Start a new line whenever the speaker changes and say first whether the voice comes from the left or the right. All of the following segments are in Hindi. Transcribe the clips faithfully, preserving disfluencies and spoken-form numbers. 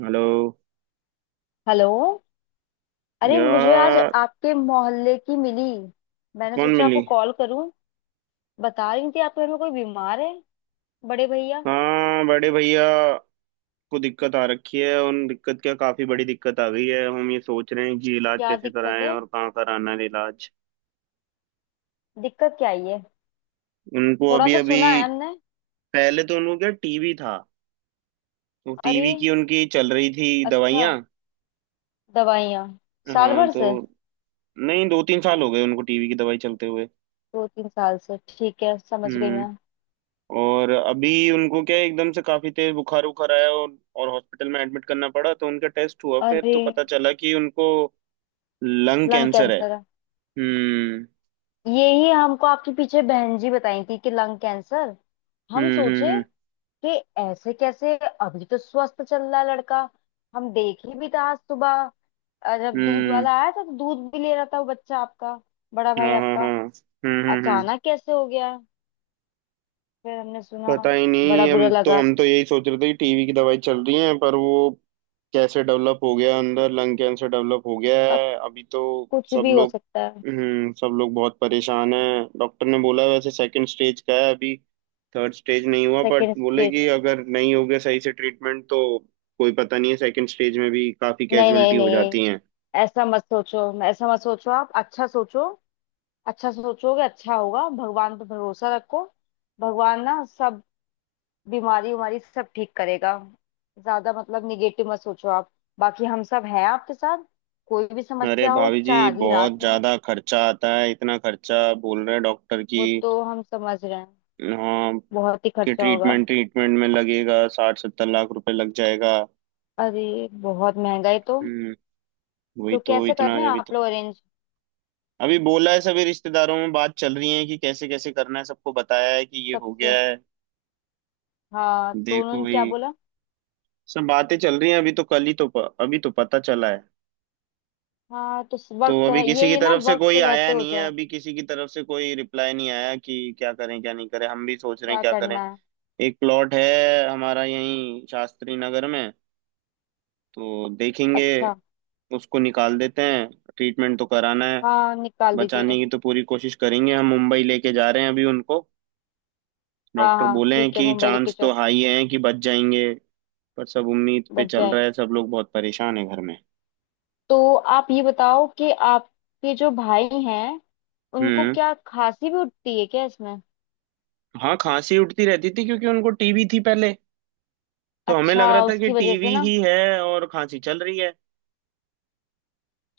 right: हेलो।
left: हेलो। अरे मुझे आज
right: यार।
left: आपके मोहल्ले की मिली। मैंने
right: कौन
left: सोचा
right: मिली?
left: आपको कॉल करूं। बता रही थी आपके घर में कोई बीमार है, बड़े भैया।
right: हाँ, बड़े भैया को दिक्कत आ रखी है। उन दिक्कत क्या, काफी बड़ी दिक्कत आ गई है। हम ये सोच रहे हैं कि इलाज
left: क्या
right: कैसे
left: दिक्कत
right: कराएं
left: है?
right: और कहाँ कराना है इलाज।
left: दिक्कत क्या आई है?
right: उनको
left: थोड़ा
right: अभी
left: तो
right: अभी
left: सुना है हमने।
right: पहले तो उनको क्या टीबी था। तो
left: अरे
right: टीबी की उनकी चल रही थी
left: अच्छा।
right: दवाइयाँ।
left: दवाइयाँ साल
right: हाँ
left: भर
right: तो
left: से?
right: नहीं, दो तीन साल हो गए उनको टीबी की दवाई चलते हुए।
left: दो तीन साल से, ठीक है, समझ गई
right: हम्म।
left: मैं।
right: और अभी उनको क्या है, एकदम से काफी तेज बुखार उखार आया और और हॉस्पिटल में एडमिट करना पड़ा। तो उनका टेस्ट हुआ फिर
left: अरे
right: तो पता चला कि उनको लंग
left: लंग
right: कैंसर है।
left: कैंसर है!
right: हम्म।
left: यही हमको आपके पीछे बहन जी बताई थी कि लंग कैंसर। हम
right: हम्म।
left: सोचे
right: हम्म।
left: कि ऐसे कैसे, अभी तो स्वस्थ चल रहा है लड़का। हम देखे भी था आज सुबह, अ,
right: हम्म।
left: जब दूध
right: हम्म।
left: वाला आया था तो दूध भी ले रहा था वो बच्चा आपका, बड़ा भाई
right: हाँ, हाँ,
left: आपका।
right: हाँ। हम्म। हम्म। हम्म।
left: अचानक कैसे हो गया? फिर हमने सुना,
right: पता ही
left: बड़ा
right: नहीं।
left: बुरा
right: हम तो
left: लगा।
right: हम तो यही सोच रहे थे कि टीवी की दवाई चल रही है, पर वो कैसे डेवलप हो गया अंदर। लंग कैंसर डेवलप हो गया
left: अब
right: है अभी तो।
left: कुछ
right: सब
left: भी हो
right: लोग,
left: सकता है।
right: हम्म, सब लोग बहुत परेशान हैं। डॉक्टर ने बोला वैसे सेकंड स्टेज का है अभी, थर्ड स्टेज नहीं हुआ। बट
left: सेकेंड
right: बोले
left: स्टेज
right: कि
left: है?
right: अगर नहीं हो गया सही से ट्रीटमेंट तो कोई पता नहीं है। सेकंड स्टेज में भी काफी
left: नहीं नहीं
right: कैजुअलिटी हो
left: नहीं,
right: जाती हैं।
left: ऐसा मत सोचो, ऐसा मत सोचो आप। अच्छा सोचो, अच्छा सोचोगे अच्छा होगा, भगवान पर भरोसा रखो। भगवान ना सब बीमारी उमारी सब ठीक करेगा। ज्यादा मतलब निगेटिव मत सोचो आप। बाकी हम सब हैं आपके साथ, कोई भी
right: अरे
left: समस्या हो
right: भाभी जी,
left: चाहे आधी
right: बहुत
left: रात में हो।
right: ज्यादा खर्चा आता है। इतना खर्चा बोल रहे हैं डॉक्टर की।
left: वो तो हम समझ रहे हैं,
right: हाँ,
left: बहुत ही
right: कि
left: खर्चा होगा।
right: ट्रीटमेंट ट्रीटमेंट में लगेगा, साठ सत्तर लाख रुपए लग जाएगा।
left: अरे बहुत महंगा है तो।
right: हम्म। वही
left: तो
right: तो,
left: कैसे कर
right: इतना
left: रहे हैं
right: अभी तो।
left: आप लोग अरेंज?
right: अभी बोला है, सभी रिश्तेदारों में बात चल रही है कि कैसे कैसे करना है। सबको बताया है कि ये हो
left: सबसे?
right: गया है।
left: हाँ, तो
right: देखो
left: उन्होंने क्या
right: भाई,
left: बोला?
right: सब बातें चल रही हैं। अभी तो कल ही तो प, अभी तो पता चला है।
left: हाँ, तो स-
right: तो
left: वक्त तो
right: अभी
left: है, ये
right: किसी की
left: ये ना
right: तरफ से
left: वक्त
right: कोई
left: रहते
right: आया
left: हो
right: नहीं है,
left: जाए।
right: अभी किसी की तरफ से कोई रिप्लाई नहीं आया कि क्या करें क्या नहीं करें। हम भी सोच रहे हैं
left: क्या
right: क्या करें।
left: करना है?
right: एक प्लॉट है हमारा यहीं शास्त्री नगर में, तो देखेंगे,
left: अच्छा।
right: उसको निकाल देते हैं। ट्रीटमेंट तो कराना है।
left: हाँ, निकाल
right: बचाने
left: दीजिए।
right: की तो पूरी कोशिश करेंगे। हम मुंबई लेके जा रहे हैं अभी उनको।
left: हाँ
right: डॉक्टर
left: हाँ
right: बोले हैं
left: ठीक है,
right: कि
left: मुंबई लेके
right: चांस तो
left: जाओ।
right: हाई है कि बच जाएंगे। पर सब उम्मीद पे
left: बच
right: चल रहा
left: जाएंगे।
right: है। सब लोग बहुत परेशान है घर में।
left: तो आप ये बताओ कि आपके जो भाई हैं, उनको
right: हम्म।
left: क्या खांसी भी उठती है क्या इसमें?
right: हाँ, खांसी उठती रहती थी क्योंकि उनको टीबी थी पहले। तो हमें
left: अच्छा,
right: लग रहा था कि
left: उसकी वजह से
right: टीबी
left: ना।
right: ही है और खांसी चल रही है।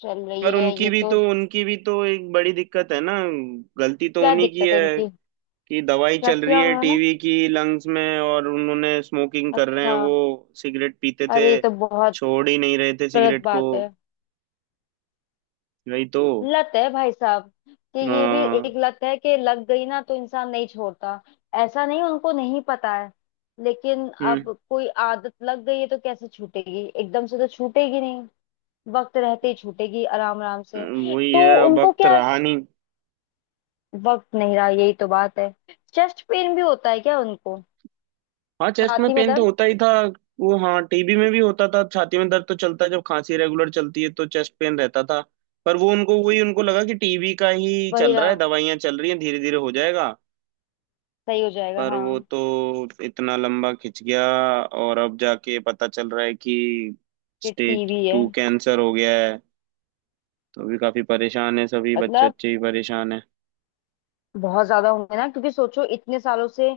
left: चल रही
right: पर
left: है
right: उनकी
left: ये
right: भी
left: तो।
right: तो उनकी भी तो एक बड़ी दिक्कत है ना, गलती तो
left: क्या
right: उन्हीं की
left: दिक्कत है
right: है।
left: उनकी?
right: कि दवाई
left: क्या
right: चल रही
left: किया
right: है
left: उन्होंने?
right: टीवी की लंग्स में और उन्होंने स्मोकिंग कर रहे हैं,
left: अच्छा,
right: वो सिगरेट पीते थे।
left: अरे ये तो बहुत
right: छोड़ ही नहीं रहे थे
left: गलत
right: सिगरेट को।
left: बात है।
right: वही तो।
left: लत है भाई साहब, कि ये भी
right: आ,
left: एक लत है कि लग गई ना तो इंसान नहीं छोड़ता। ऐसा नहीं उनको नहीं पता है, लेकिन
right: हम्म।
left: अब कोई आदत लग गई है तो कैसे छूटेगी, एकदम से तो छूटेगी नहीं। वक्त रहते ही छूटेगी, आराम आराम से।
right: वही
left: तो
right: है,
left: उनको
right: वक्त
left: क्या,
right: रहा नहीं।
left: वक्त नहीं रहा यही तो बात है। चेस्ट पेन भी होता है क्या उनको?
right: हाँ, चेस्ट में
left: छाती में
right: पेन तो
left: दर्द।
right: होता ही था। वो हाँ, टीबी में भी होता था छाती में दर्द। तो चलता है जब खांसी रेगुलर चलती है तो चेस्ट पेन रहता था। पर वो उनको वही उनको लगा कि टीबी का ही
left: वही
right: चल रहा
left: रहा।
right: है, दवाइयां चल रही हैं धीरे धीरे हो जाएगा।
left: सही हो जाएगा
right: पर वो
left: हाँ।
right: तो इतना लंबा खिंच गया और अब जाके पता चल रहा है कि
left: कि
right: स्टेज
left: टीवी है।
right: टू कैंसर हो गया है। तो अभी काफी परेशान है, सभी बच्चे
left: मतलब
right: बच्चे ही परेशान है।
left: बहुत ज्यादा होंगे ना, क्योंकि सोचो इतने सालों से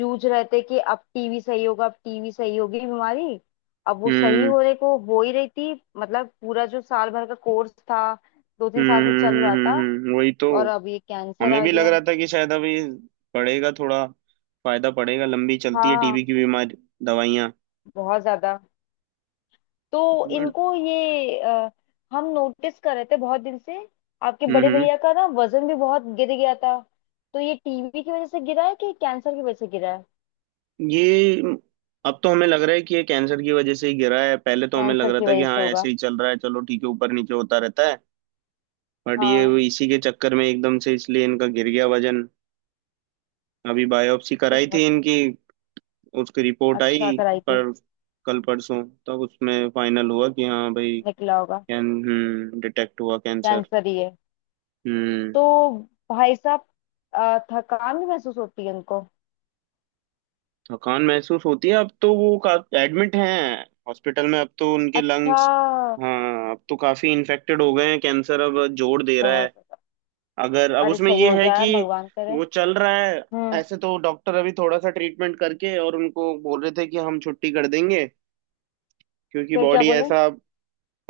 left: जूझ रहे थे कि अब टीवी सही होगा, अब टीवी सही होगी बीमारी। अब वो सही
right: हम्म।
left: होने को हो ही रही थी, मतलब पूरा जो साल भर का कोर्स था, दो तीन
right: हम्म।
left: साल से चल
right: हम्म।
left: रहा
right: हम्म,
left: था।
right: हम्म, हम्म, वही तो।
left: और अब ये कैंसर
right: हमें
left: आ
right: भी लग
left: गया।
right: रहा था कि शायद अभी पड़ेगा थोड़ा फायदा, पड़ेगा, लंबी चलती है
left: हाँ,
right: टीबी की बीमारी दवाइयाँ।
left: बहुत ज्यादा। तो
right: बट
left: इनको ये अ, हम नोटिस कर रहे थे बहुत दिन से, आपके
right: हम्म
left: बड़े
right: हम्म,
left: भैया का ना वजन भी बहुत गिर गया था। तो ये टीवी की वजह से गिरा है कि कैंसर की वजह से गिरा है?
right: ये अब तो हमें लग रहा है कि ये कैंसर की वजह से ही गिरा है। पहले तो हमें लग
left: कैंसर
right: रहा
left: की
right: था कि
left: वजह
right: हाँ
left: से होगा।
right: ऐसे ही चल रहा है, चलो ठीक है, ऊपर नीचे होता रहता है। बट ये वो
left: हाँ।
right: इसी के चक्कर में एकदम से इसलिए इनका गिर गया वजन। अभी बायोप्सी
left: तो
right: कराई
left: बहुत।
right: थी इनकी, उसकी रिपोर्ट
left: अच्छा,
right: आई।
left: कराई थी।
right: पर कल परसों तब उसमें फाइनल हुआ कि हाँ भाई,
left: निकला होगा।
right: कैन हम्म डिटेक्ट हुआ कैंसर।
left: कैंसर ही है।
right: हम्म।
left: तो भाई साहब, अ, थकान भी महसूस होती है उनको?
right: थकान महसूस होती है अब तो। वो का एडमिट हैं हॉस्पिटल में। अब तो उनके
left: अच्छा,
right: लंग्स, हाँ, अब तो काफी इन्फेक्टेड हो गए हैं, कैंसर अब जोर दे रहा
left: बहुत
right: है।
left: ज्यादा।
right: अगर अब
left: अरे
right: उसमें
left: सही
right: ये
left: हो
right: है
left: जाए
right: कि
left: भगवान करे।
right: वो चल रहा है।
left: हम्म।
right: ऐसे तो डॉक्टर अभी थोड़ा सा ट्रीटमेंट करके और उनको बोल रहे थे कि हम छुट्टी कर देंगे, क्योंकि
left: फिर क्या
right: बॉडी
left: बोले?
right: ऐसा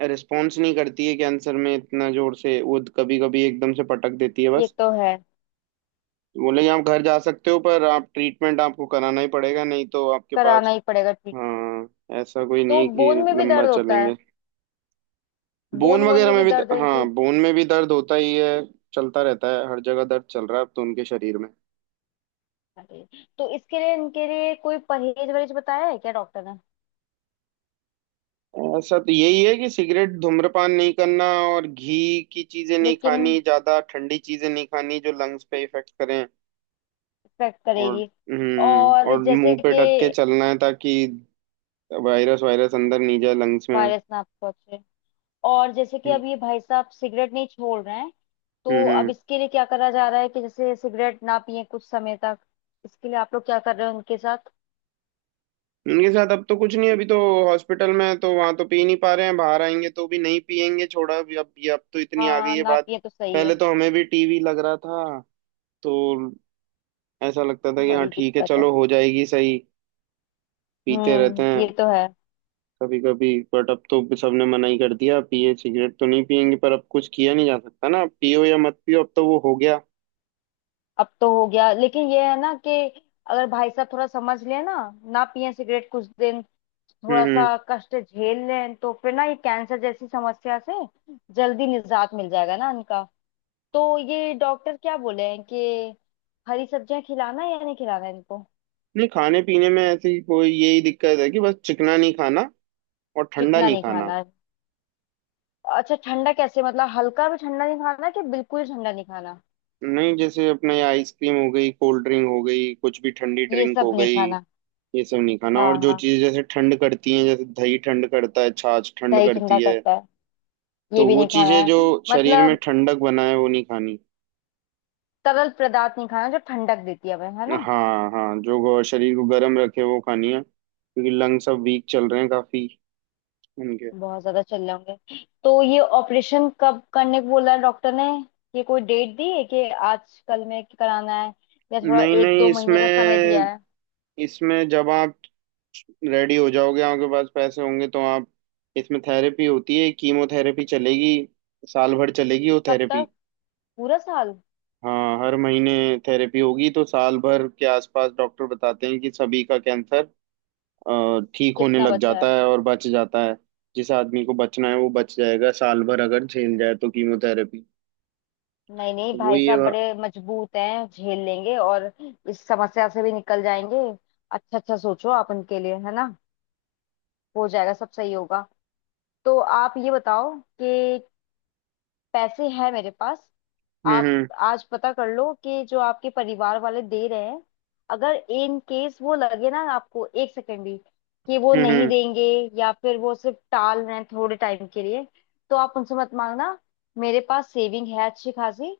right: रिस्पॉन्स नहीं करती है कैंसर में इतना जोर से, वो कभी कभी एकदम से पटक देती है
left: ये
right: बस।
left: तो है।
right: बोले कि आप घर जा सकते हो, पर आप ट्रीटमेंट आपको कराना ही पड़ेगा, नहीं तो आपके
left: कराना
right: पास।
left: ही पड़ेगा ट्रीटमेंट।
right: हाँ, ऐसा कोई नहीं
left: तो
right: है कि
left: बोन में भी
right: लंबा
left: दर्द होता
right: चलेंगे।
left: है? बोन
right: बोन
left: वोन
right: वगैरह
left: में भी
right: में भी।
left: दर्द है
right: हाँ,
left: इनकी?
right: बोन में भी दर्द होता ही है, चलता रहता है, हर जगह दर्द चल रहा है अब तो उनके शरीर में।
left: अरे। तो इसके लिए, इनके लिए कोई परहेज वरहेज बताया है क्या डॉक्टर ने?
right: ऐसा तो यही है कि सिगरेट धूम्रपान नहीं करना और घी की चीजें नहीं
left: लेकिन
right: खानी, ज्यादा ठंडी चीजें नहीं खानी, जो लंग्स पे इफेक्ट करें।
left: इफेक्ट
right: और
left: करेगी।
right: हम्म
left: और
right: और
left: जैसे
right: मुंह पे ढक के
left: कि
right: चलना है ताकि वायरस वायरस अंदर नहीं जाए लंग्स में।
left: वायरस ना पहुंचे। और जैसे कि
right: हम्म।
left: अब ये भाई साहब सिगरेट नहीं छोड़ रहे हैं, तो
right: हम्म।
left: अब
right: हम्म।
left: इसके लिए क्या करा जा रहा है कि जैसे सिगरेट ना पिए कुछ समय तक? इसके लिए आप लोग क्या कर रहे हो उनके साथ?
right: उनके साथ अब तो कुछ नहीं, अभी तो हॉस्पिटल में है तो वहां तो पी नहीं पा रहे हैं। बाहर आएंगे तो भी नहीं पियेंगे, छोड़ा अभी अब। ये अब तो इतनी आ गई
left: हाँ
right: है
left: ना
right: बात।
left: पिए तो सही
right: पहले
left: है।
right: तो हमें भी टीवी लग रहा था तो ऐसा लगता था कि हाँ
left: बड़ी
right: ठीक है,
left: दिक्कत
right: चलो
left: है।
right: हो जाएगी सही, पीते रहते
left: हम्म, ये
right: हैं
left: तो है।
right: कभी कभी। बट अब तो सबने मना ही कर दिया, पिए, सिगरेट तो नहीं पियेंगे पर अब कुछ किया नहीं जा सकता ना। अब पियो या मत पियो, अब तो वो हो गया।
left: अब तो हो गया, लेकिन ये है ना कि अगर भाई साहब थोड़ा समझ लें ना, ना पिए सिगरेट कुछ दिन, थोड़ा
right: हम्म।
left: सा
right: हम्म।
left: कष्ट झेल लें तो फिर ना ये कैंसर जैसी समस्या से जल्दी निजात मिल जाएगा ना इनका। तो ये डॉक्टर क्या बोले हैं कि हरी सब्जियां खिलाना है या नहीं खिलाना है इनको?
right: नहीं, खाने पीने में ऐसी कोई यही दिक्कत है कि बस चिकना नहीं खाना और ठंडा
left: चिकना
right: नहीं
left: नहीं
right: खाना।
left: खाना है? अच्छा, ठंडा कैसे, मतलब हल्का भी ठंडा नहीं खाना कि बिल्कुल ही ठंडा नहीं खाना?
right: नहीं, जैसे अपने ये आइसक्रीम हो गई, कोल्ड ड्रिंक हो गई, कुछ भी ठंडी
left: ये
right: ड्रिंक
left: सब
right: हो
left: नहीं
right: गई,
left: खाना।
right: ये सब नहीं खाना। और
left: हाँ
right: जो
left: हाँ,
right: चीज़ जैसे ठंड करती हैं, जैसे दही ठंड करता है, छाछ ठंड
left: दही ठंडा
right: करती है,
left: करता है। ये
right: तो
left: भी
right: वो
left: नहीं खाना
right: चीज़ें जो
left: है
right: शरीर में
left: मतलब,
right: ठंडक बनाए वो नहीं खानी।
left: तरल पदार्थ नहीं खाना जो ठंडक देती है हमें है ना।
right: हाँ हाँ, जो गो- शरीर को गर्म रखे वो खानी है, क्योंकि लंग्स अब वीक चल रहे हैं काफी उनके।
left: बहुत ज्यादा चल रहे होंगे। तो ये ऑपरेशन कब करने को बोला है डॉक्टर ने? ये कोई डेट दी है कि आज कल में कराना है या थोड़ा
right: नहीं
left: एक
right: नहीं,
left: दो महीने का समय
right: इसमें,
left: दिया है?
right: इसमें जब आप रेडी हो जाओगे, आपके पास पैसे होंगे, तो आप, इसमें थेरेपी होती है, कीमोथेरेपी चलेगी। साल भर चलेगी वो
left: कब
right: थेरेपी।
left: तक? पूरा साल?
right: हाँ, हर महीने थेरेपी होगी। तो साल भर के आसपास डॉक्टर बताते हैं कि सभी का कैंसर अ, ठीक होने
left: कितना
right: लग
left: बचा है?
right: जाता है और बच जाता है। जिस आदमी को बचना है वो बच जाएगा, साल भर अगर झेल जाए तो कीमोथेरेपी।
left: नहीं नहीं भाई
right: वही है
left: साहब
right: बा-
left: बड़े मजबूत हैं, झेल लेंगे, और इस समस्या से भी निकल जाएंगे। अच्छा अच्छा सोचो आप उनके लिए है ना, हो जाएगा, सब सही होगा। तो आप ये बताओ कि पैसे हैं मेरे पास। आप
right: हम्म।
left: आज पता कर लो कि जो आपके परिवार वाले दे रहे हैं, अगर इन केस वो लगे ना आपको एक सेकंड भी कि वो
right: हम्म।
left: नहीं
right: हम्म।
left: देंगे या फिर वो सिर्फ टाल रहे हैं थोड़े टाइम के लिए, तो आप उनसे मत मांगना। मेरे पास सेविंग है अच्छी खासी,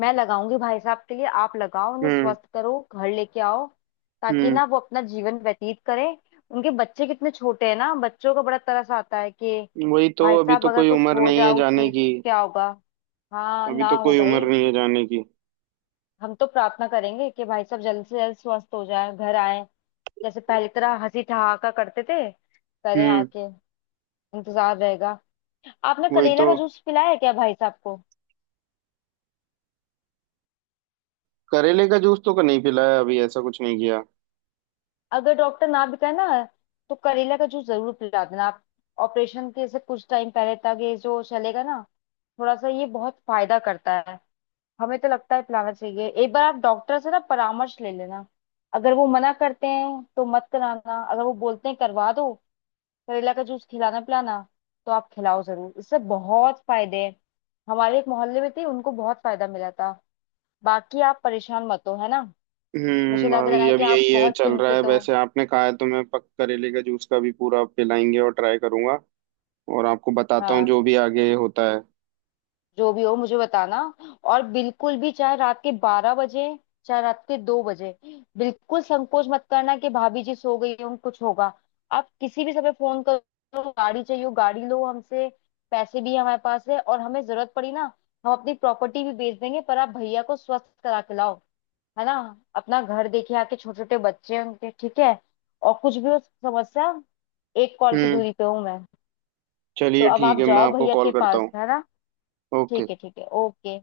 left: मैं लगाऊंगी भाई साहब के लिए, आप लगाओ उन्हें
right: हम्म।
left: स्वस्थ करो घर लेके आओ, ताकि
right: हम्म।
left: ना वो अपना जीवन व्यतीत करें। उनके बच्चे कितने छोटे हैं ना, बच्चों का बड़ा तरस आता है कि
right: हम्म। वही तो,
left: भाई
right: अभी
left: साहब
right: तो
left: अगर
right: कोई
left: कुछ
right: उम्र
left: हो
right: नहीं
left: जाए
right: है
left: ऊंच
right: जाने
left: नीच,
right: की।
left: क्या होगा? हाँ
right: अभी
left: ना
right: तो
left: हो
right: कोई उम्र
left: भाई।
right: नहीं है जाने की।
left: हम तो प्रार्थना करेंगे कि भाई साहब जल्द से जल्द स्वस्थ हो जाए घर आए, जैसे पहले की तरह हंसी ठहाका करते थे, करें
right: हम्म,
left: आके। इंतजार रहेगा। आपने
right: वही
left: करेला
right: तो।
left: का जूस पिलाया है क्या भाई साहब को?
right: करेले का जूस तो क- नहीं पिलाया अभी, ऐसा कुछ नहीं किया।
left: अगर डॉक्टर ना भी कहे ना, तो करेला का जूस जरूर पिला देना आप। ऑपरेशन के से कुछ टाइम पहले तक ये जो चलेगा ना, थोड़ा सा, ये बहुत फायदा करता है। हमें तो लगता है पिलाना चाहिए। एक बार आप डॉक्टर से ना परामर्श ले लेना, अगर वो मना करते हैं तो मत कराना, अगर वो बोलते हैं करवा दो करेला का जूस, खिलाना पिलाना, तो आप खिलाओ जरूर, इससे बहुत फायदे हैं। हमारे एक मोहल्ले में थी, उनको बहुत फायदा मिला था। बाकी आप परेशान मत हो है ना। मुझे
right: हम्म,
left: लग
right: भाभी
left: रहा
right: जी,
left: है
right: अब
left: कि आप
right: यही है
left: बहुत
right: चल रहा है।
left: चिंतित हो।
right: वैसे आपने कहा है तो मैं पक करेले का जूस का भी पूरा पिलाएंगे और ट्राई करूंगा, और आपको बताता हूँ
left: हाँ,
right: जो भी आगे होता है।
left: जो भी हो मुझे बताना, और बिल्कुल भी चाहे रात के बारह बजे चाहे रात के दो बजे, बिल्कुल संकोच मत करना कि भाभी जी सो गई हों कुछ होगा। आप किसी भी समय फोन करो, गाड़ी चाहिए हो गाड़ी लो हमसे। पैसे भी हमारे पास है, और हमें जरूरत पड़ी ना हम अपनी प्रॉपर्टी भी बेच देंगे, पर आप भैया को स्वस्थ करा के लाओ, है ना। अपना घर देखे आके, छोटे छोटे बच्चे हैं उनके, ठीक है। और कुछ भी हो समस्या, एक कॉल की
right: हम्म।
left: दूरी पे हूँ मैं। तो
right: चलिए
left: अब
right: ठीक
left: आप
right: है, मैं
left: जाओ
right: आपको
left: भैया के
right: कॉल करता
left: पास
right: हूँ।
left: है ना।
right: ओके।
left: ठीक है ठीक है ओके।